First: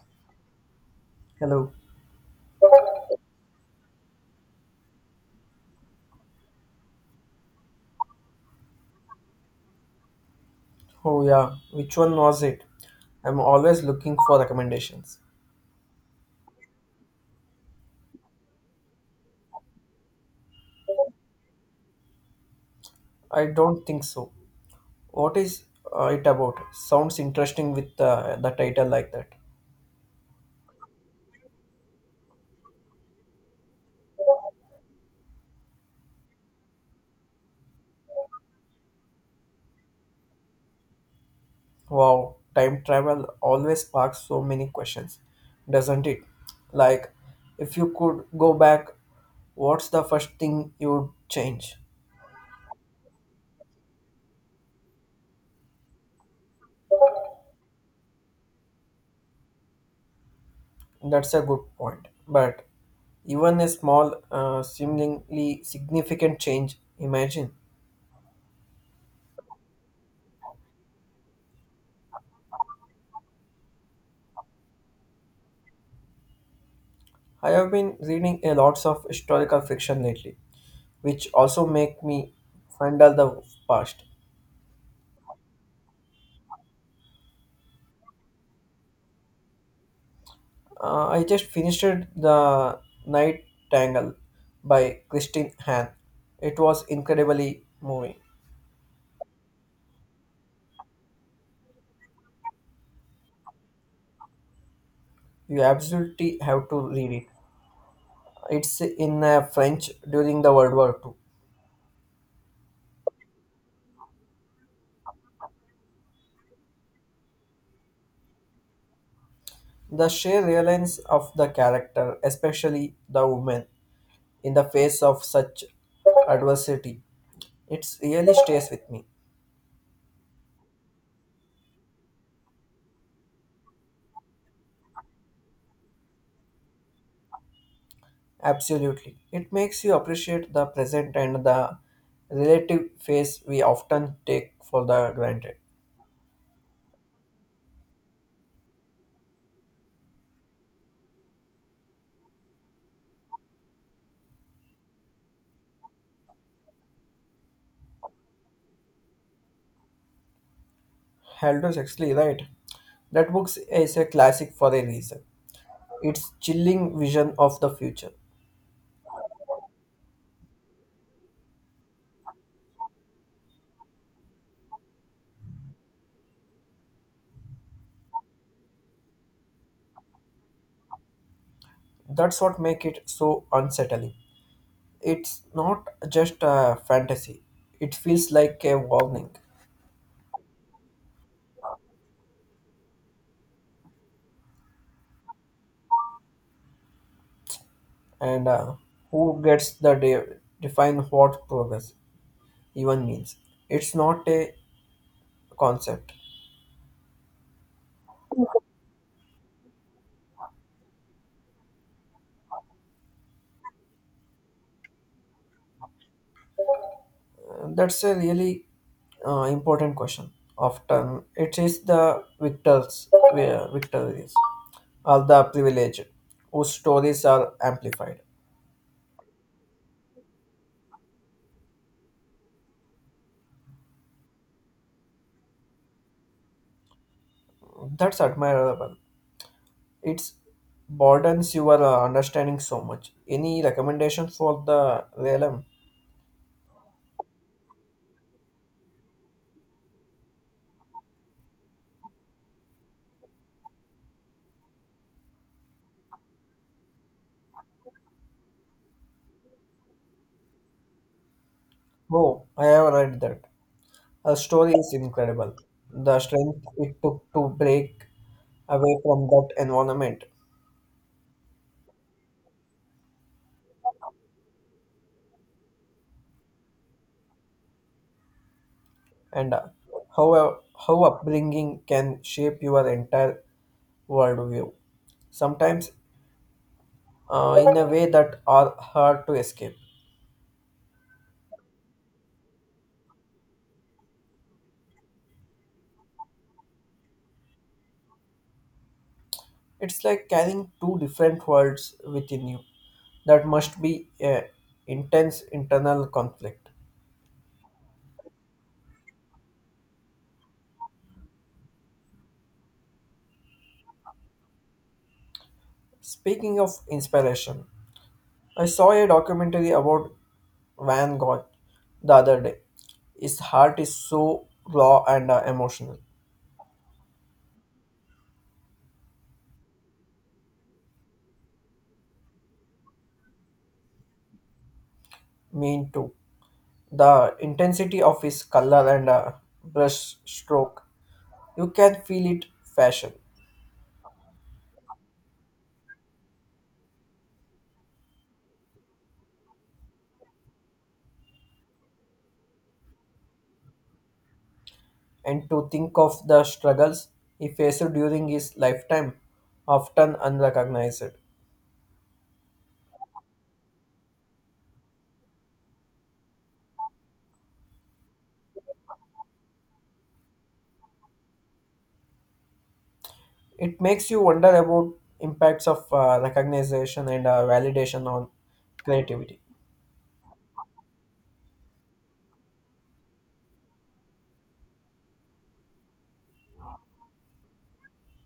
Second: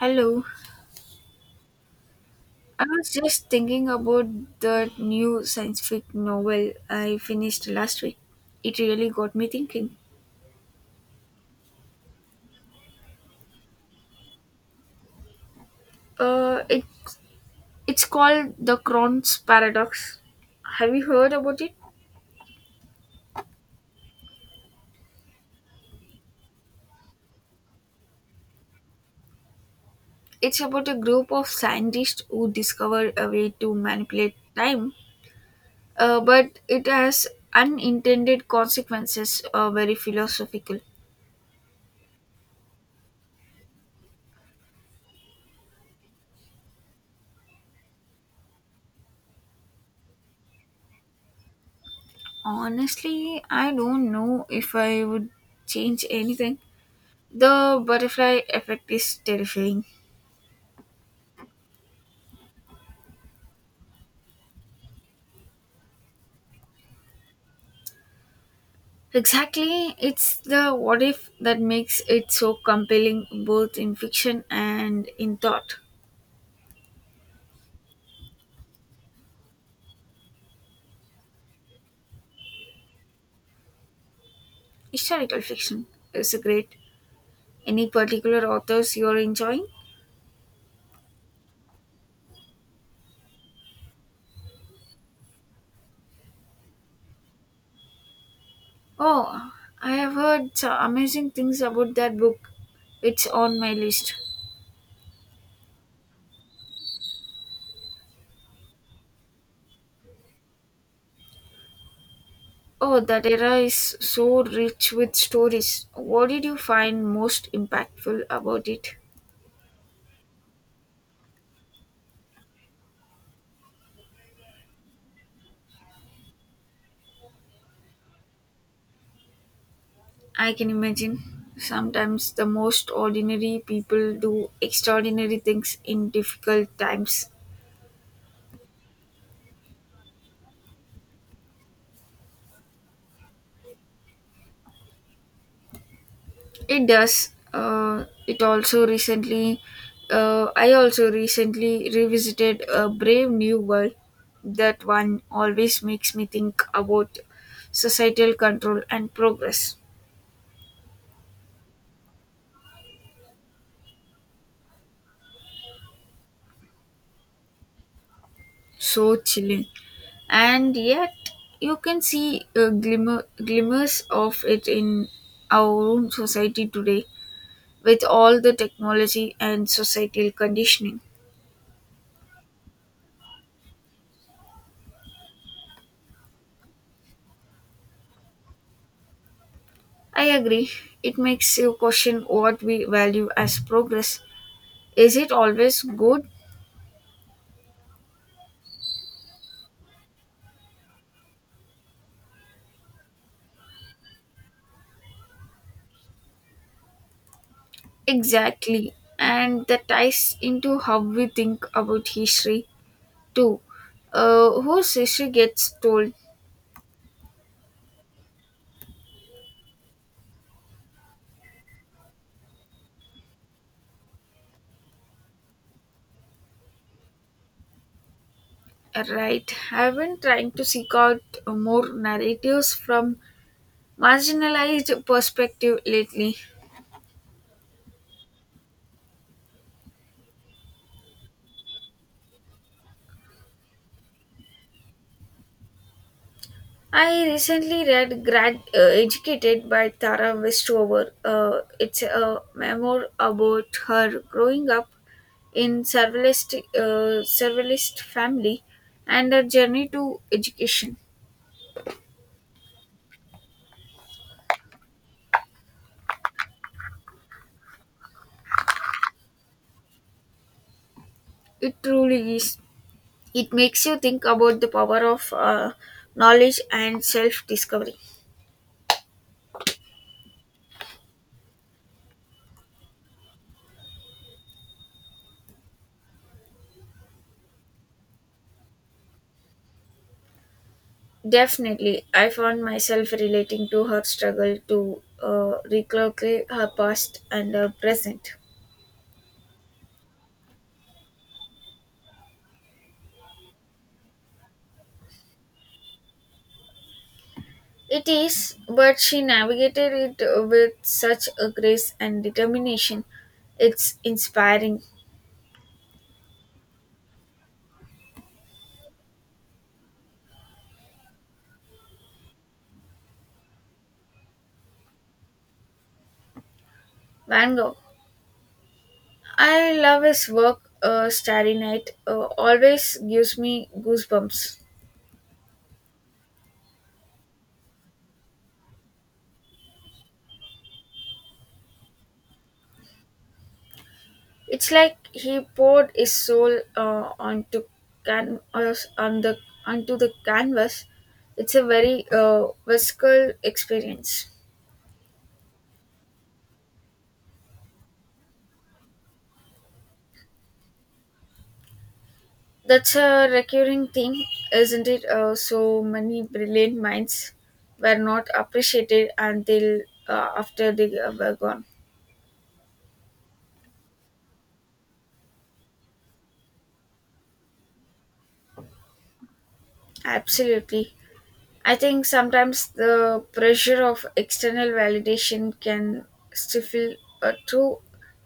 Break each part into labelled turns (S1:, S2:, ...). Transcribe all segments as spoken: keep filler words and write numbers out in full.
S1: Hello.
S2: Hello.
S1: I was just thinking about the new scientific novel I finished last week. It really got me thinking.
S2: Oh yeah, which one was it? I'm always looking for recommendations.
S1: Uh, it it's called The Cron's Paradox. Have you heard about it?
S2: I don't think so. What is uh, it about? Sounds interesting with uh, the title like that.
S1: It's about a group of scientists who discover a way to manipulate time, uh, but it has unintended consequences. Are very philosophical.
S2: Wow, time travel always sparks so many questions, doesn't it? Like, if you could go back, what's the first thing you would change?
S1: Honestly, I don't know if I would change anything. The butterfly effect is terrifying.
S2: That's a good point. But even a small, uh, seemingly significant change, imagine.
S1: Exactly, it's the what if that makes it so compelling both in fiction and in thought.
S2: I have been reading a lots of historical fiction lately, which also make me handle the past.
S1: Historical fiction is great. Any particular authors you're enjoying?
S2: Uh, I just finished The Night Tangle by Christine Hahn. It was incredibly moving.
S1: Oh, I have heard so amazing things about that book. It's on my list.
S2: You absolutely have to read it. It's in uh, French during the World War two.
S1: Oh, that era is so rich with stories. What did you find most impactful about it?
S2: The sheer reliance of the character, especially the woman, in the face of such adversity, it really stays with me.
S1: I can imagine. Sometimes the most ordinary people do extraordinary things in difficult times.
S2: Absolutely. It makes you appreciate the present and the relative phase we often take for the granted.
S1: It does. Uh, it also recently, uh, I also recently revisited a Brave New World. That one always makes me think about societal control and progress.
S2: Aldous Huxley, right? That book is a classic for a reason. It's chilling vision of the future.
S1: So chilling. And yet, you can see uh, glimmer, glimmers of it in our own society today with all the technology and societal conditioning.
S2: That's what makes it so unsettling. It's not just a fantasy. It feels like a warning.
S1: I agree. It makes you question what we value as progress. Is it always good?
S2: And uh, who gets the de- define what progress even means? It's not a concept.
S1: Exactly. And that ties into how we think about history too. Uh, whose history gets told,
S2: That's a really uh, important question. Often it is the victors, uh, victorious, or the privileged, whose stories are amplified.
S1: right? I've been trying to seek out more narratives from marginalized perspective lately.
S2: That's admirable. It broadens your uh, understanding so much. Any recommendations for the realm?
S1: I recently read Grad uh, Educated by Tara Westover. Uh, it's a memoir about her growing up in surveillance uh, surveillance family and her journey to education.
S2: Oh, I have read that. Her story is incredible. The strength it took to break away from that environment
S1: It truly is. It makes you think about the power of uh, knowledge and self discovery.
S2: and uh, how how upbringing can shape your entire worldview, sometimes uh, in a way that are hard to escape.
S1: Definitely, I found myself relating to her struggle to uh, recalculate her past and her present.
S2: It's like carrying two different worlds within you. That must be a intense internal conflict.
S1: It is, but she navigated it with such a grace and determination. It's inspiring.
S2: Speaking of inspiration, I saw a documentary about Van Gogh the other day. His heart is so raw and uh, emotional.
S1: Van Gogh. I love his work, uh, Starry Night, uh, always gives me goosebumps.
S2: Mean too. The intensity of his color and uh, brush stroke, you can feel it fashion.
S1: It's like he poured his soul uh, onto can- uh, on the onto the canvas. It's a very uh, visceral experience.
S2: And to think of the struggles he faced during his lifetime, often unrecognized.
S1: That's a recurring theme, isn't it? Uh, so many brilliant minds were not appreciated until uh, after they were gone.
S2: It makes you wonder about impacts of uh, recognition and uh, validation on creativity.
S1: Absolutely. I think sometimes the pressure of external validation can stifle a true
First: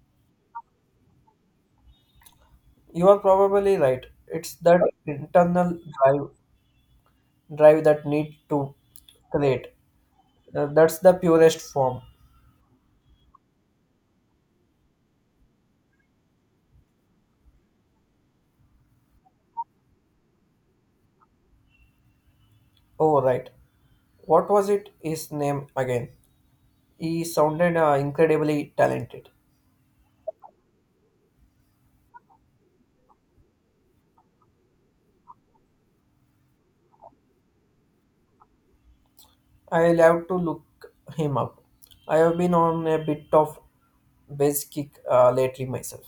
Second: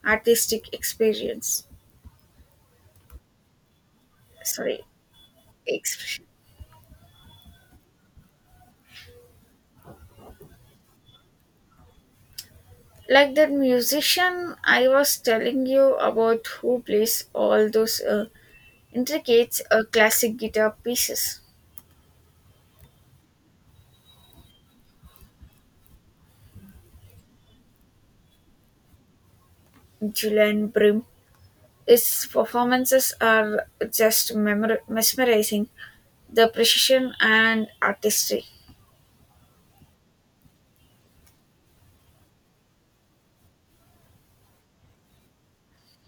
S1: artistic experience.
S2: You are probably right. It's
S1: Sorry,
S2: that internal
S1: expression.
S2: drive, drive that need to create. Uh, that's the purest form.
S1: Like that musician I was telling you about who plays all those uh, intricate uh, classic guitar pieces.
S2: Oh, right. What was it? His name again. He sounded uh, incredibly talented.
S1: Julian Brim. His performances are just memor- mesmerizing. The precision and artistry.
S2: I'll have to look him up. I have been on a bit of base kick uh, lately myself.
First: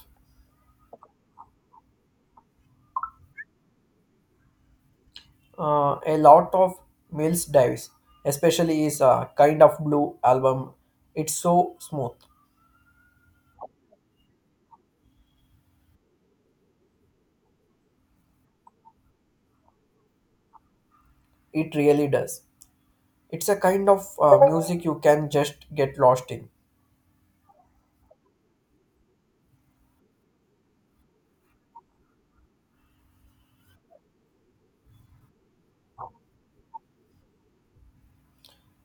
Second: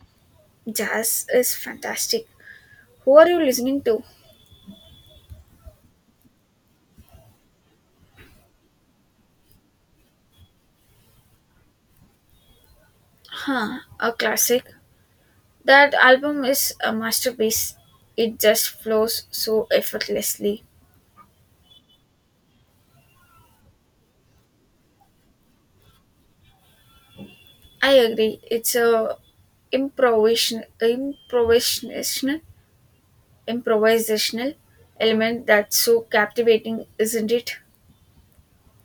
S1: Jazz is fantastic. Who are you listening to?
S2: Uh, a lot of Mills Davis, especially his uh, Kind of Blue album, it's so smooth.
S1: Huh, a classic. That album is a masterpiece. It just flows so effortlessly.
S2: It really does. It's a kind of uh, music you can just get lost in.
S1: I agree. It's a improvisation, improvisational, improvisational element that's so captivating, isn't it?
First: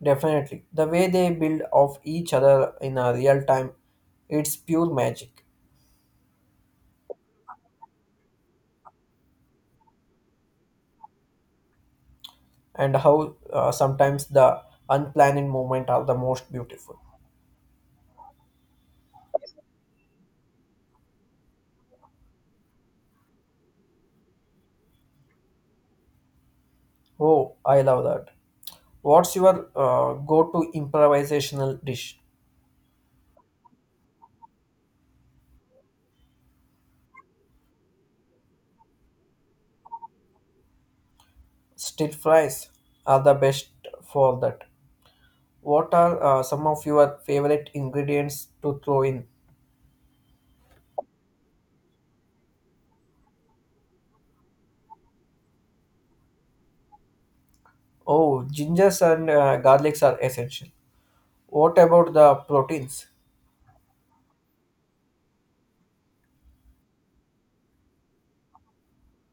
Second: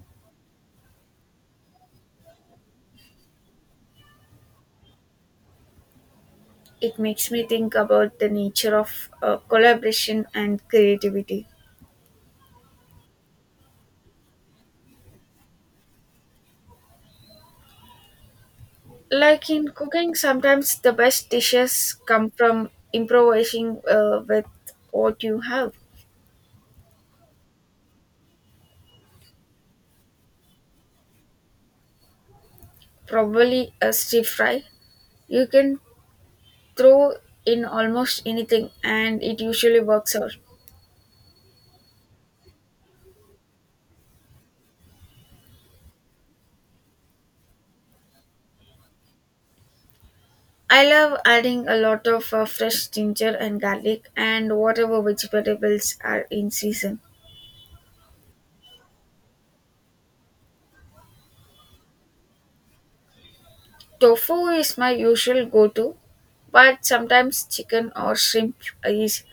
S2: Definitely. The way they build off each other in a real time, it's pure magic.
S1: It makes me think about the nature of uh, collaboration and creativity.
S2: And how uh, sometimes the unplanned moment are the most beautiful.
S1: Like in cooking, sometimes the best dishes come from improvising uh, with what you have.
S2: Oh, I love that. What's your uh, go-to improvisational dish?
S1: Probably a stir fry. You can throw in almost anything, and it usually works out.
S2: Stir fries are the best for that. What are uh, some of your favorite ingredients to throw in?
S1: I love adding a lot of uh, fresh ginger and garlic and whatever vegetables are in season.
S2: Oh, gingers and uh, garlics are essential. What about the proteins?
S1: Tofu is my usual go to, but sometimes chicken or shrimp is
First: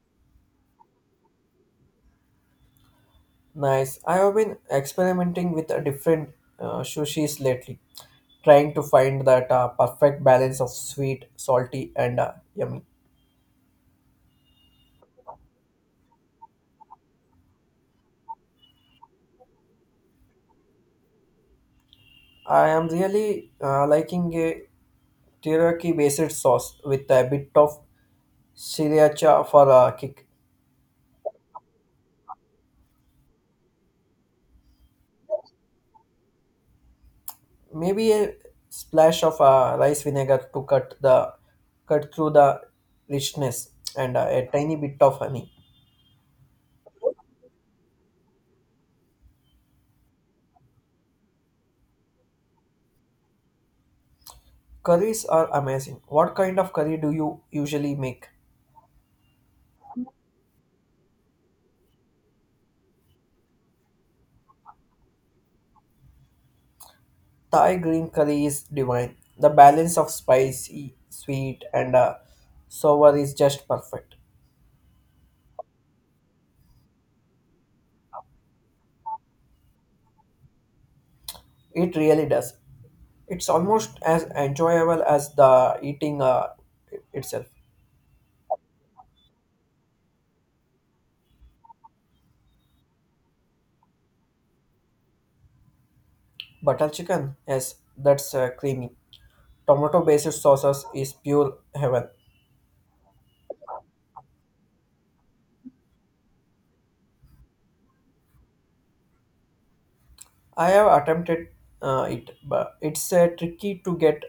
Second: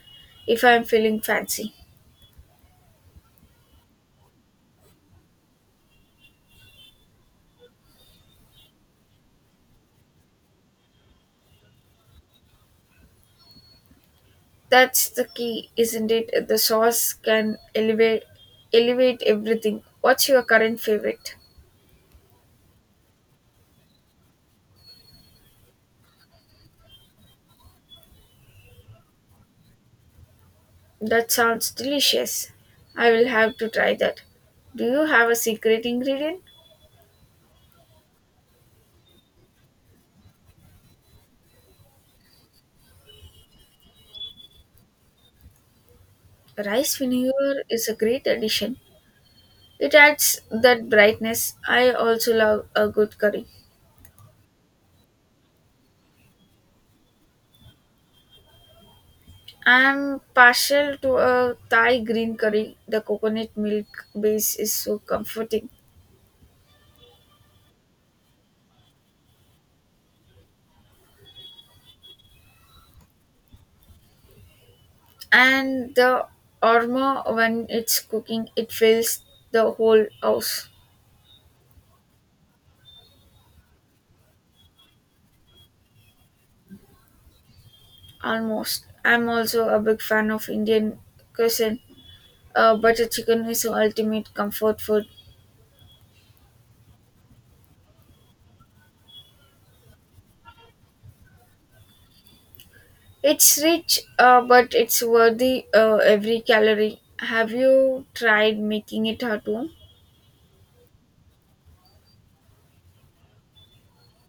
S1: if I'm feeling fancy.
S2: Nice. I have been experimenting with a different uh, sushis lately, trying to find that uh, perfect balance of sweet, salty, and uh, yummy.
S1: That's the key, isn't it? The sauce can elevate elevate everything. What's your current favorite?
S2: I am really uh, liking a teriyaki based sauce with a bit of sriracha for a kick.
S1: That sounds delicious. I will have to try that. Do you have a secret ingredient?
S2: Maybe a splash of uh, rice vinegar to cut the cut through the richness and uh, a tiny bit of honey.
S1: Rice vinegar is a great addition. It adds that brightness. I also love a good curry.
S2: Curries are amazing. What kind of curry do you usually make?
S1: I'm partial to a Thai green curry. The coconut milk base is so comforting.
S2: Thai green curry is divine. The balance of spicy, sweet, and uh, sour is just perfect.
S1: And the aroma when it's cooking, it fills the whole house
S2: It really does. It's almost as enjoyable as the eating uh, itself.
S1: almost. I'm also a big fan of Indian cuisine. Uh, butter chicken is the ultimate comfort food.
S2: Butter chicken? Yes, that's uh, creamy. Tomato based sauces is pure heaven.
S1: It's rich, uh, but it's worthy uh, every calorie. Have you tried making it at home?
S2: I have attempted uh, it, but it's uh, tricky to get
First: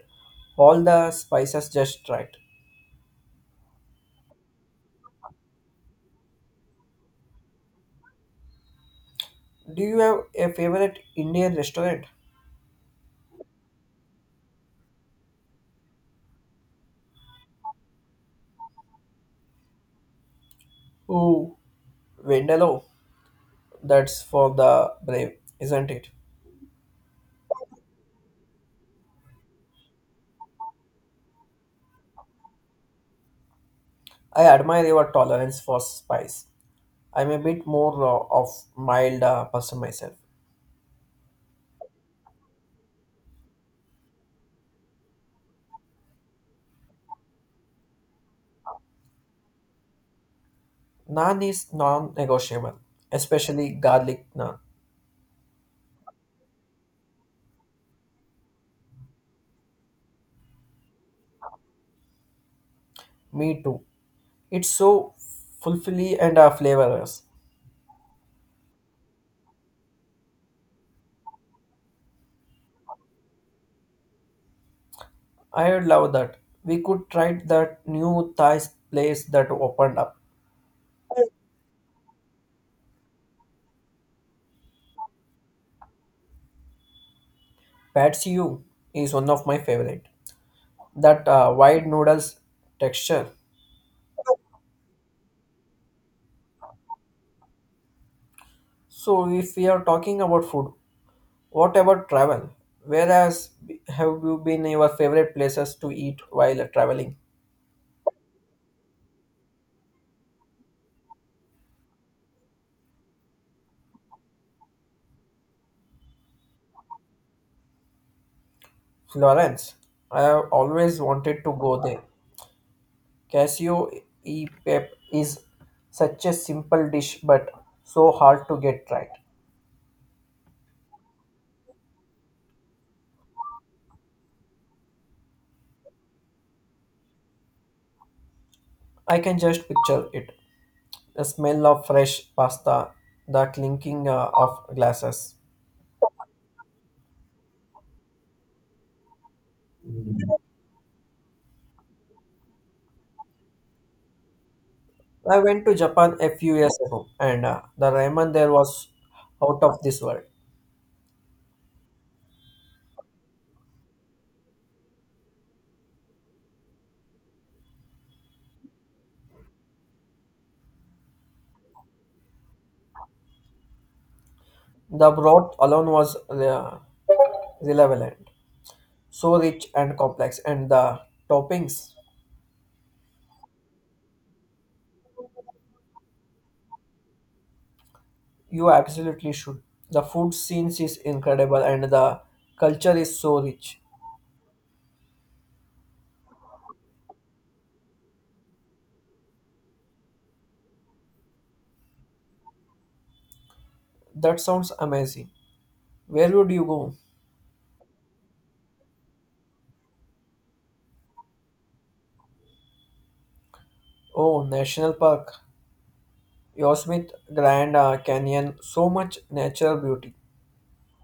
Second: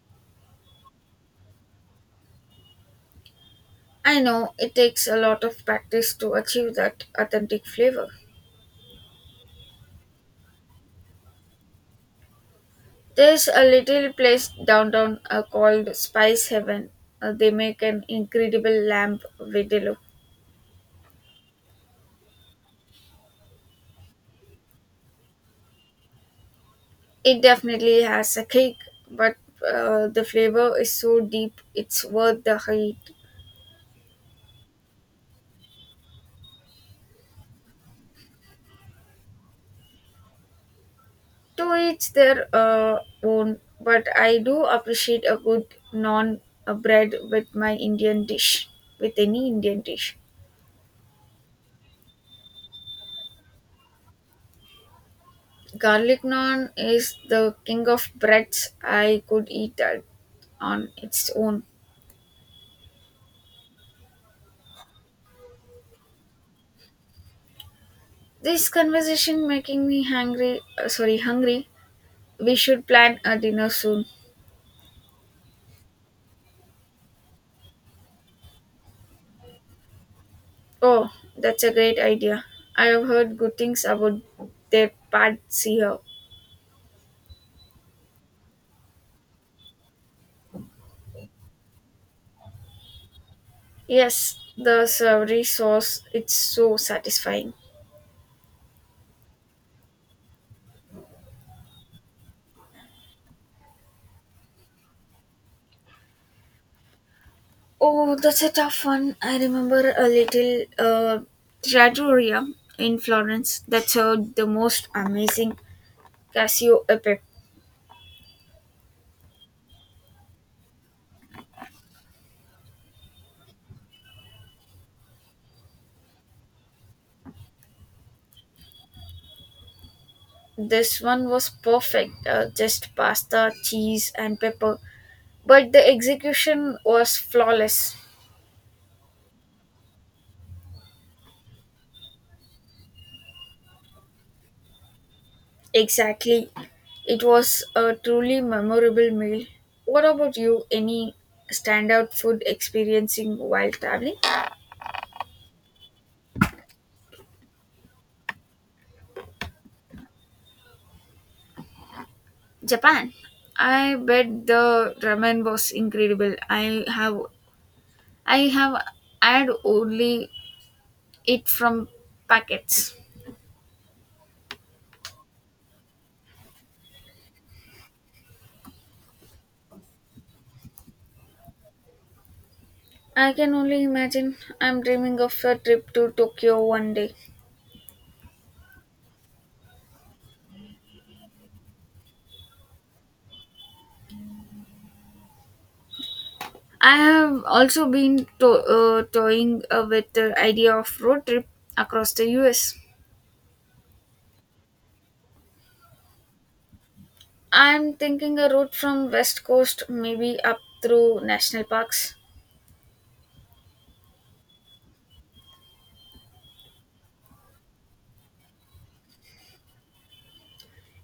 S2: all the spices just right.
S1: I know it takes a lot of practice to achieve that authentic flavor.
S2: Do you have a favorite Indian restaurant?
S1: There's a little place downtown uh, called Spice Heaven. Uh, they make an incredible lamb vindaloo.
S2: Ooh, Vindaloo. That's for the brave, isn't it?
S1: It definitely has a kick, but uh, the flavor is so deep it's worth the heat.
S2: I admire your tolerance for spice. I'm a bit more uh, of mild uh, person myself.
S1: To each their uh, own, but I do appreciate a good non uh, bread with my Indian dish, with any Indian dish.
S2: Naan is non-negotiable, especially garlic naan.
S1: Garlic naan is the king of breads. I could eat that on its own.
S2: Me too. It's so fulfilling and uh, flavorous.
S1: This conversation making me hungry. Uh, sorry, hungry. We should plan a dinner soon.
S2: I would love that. We could try that new Thai place that opened up.
S1: Oh, that's a great idea. I have heard good things about their pad see how.
S2: Pad See Ew is one of my favorite. That uh, wide noodles texture.
S1: Yes, the savory sauce. It's so satisfying.
S2: So if we are talking about food, what about travel? Whereas have you been your favorite places to eat while traveling?
S1: Oh, that's a tough one. I remember a little uh, trattoria in Florence that served the most amazing Casio e pepe.
S2: Florence. I have always wanted to go there. Casio e pep is such a simple dish but so hard to get right.
S1: This one was perfect, uh, just pasta, cheese, and pepper. But the execution was flawless.
S2: I can just picture it. The smell of fresh pasta, the clinking uh, of glasses.
S1: Exactly. It was a truly memorable meal. What about you? Any standout food experiencing while traveling?
S2: I went to Japan a few years ago and uh, the ramen there was out of this world.
S1: Japan. I bet the ramen was incredible. I have I have had only it from packets.
S2: The broth alone was uh, relevant, so rich and complex, and the toppings
S1: I can only imagine. I'm dreaming of a trip to Tokyo one day.
S2: you absolutely should. The food scenes is incredible and the culture is so rich.
S1: I have also been to- uh, toying uh, with the idea of road trip across the U S.
S2: That sounds amazing. Where would you go?
S1: I'm thinking a route from West Coast, maybe up through national parks.
S2: Oh, National Park, Yosemite, Grand uh, Canyon, so much natural beauty.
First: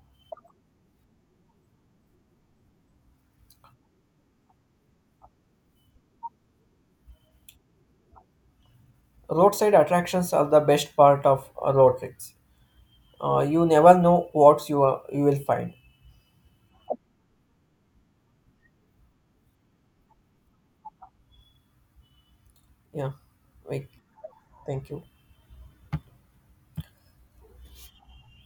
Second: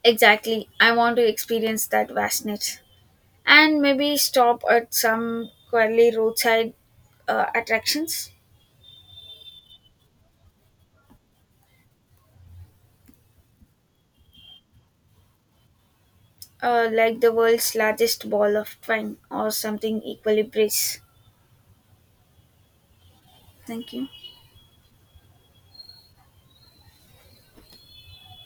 S1: Exactly, I want to experience that vastness, and maybe stop at some quirky roadside uh, attractions,
S2: Roadside attractions are the best part of uh, road trips. Uh, you never know what you, are, you will find.
S1: uh, like the world's largest ball of twine or something equally brisk.
S2: Yeah, like,
S1: Thank you.
S2: thank you.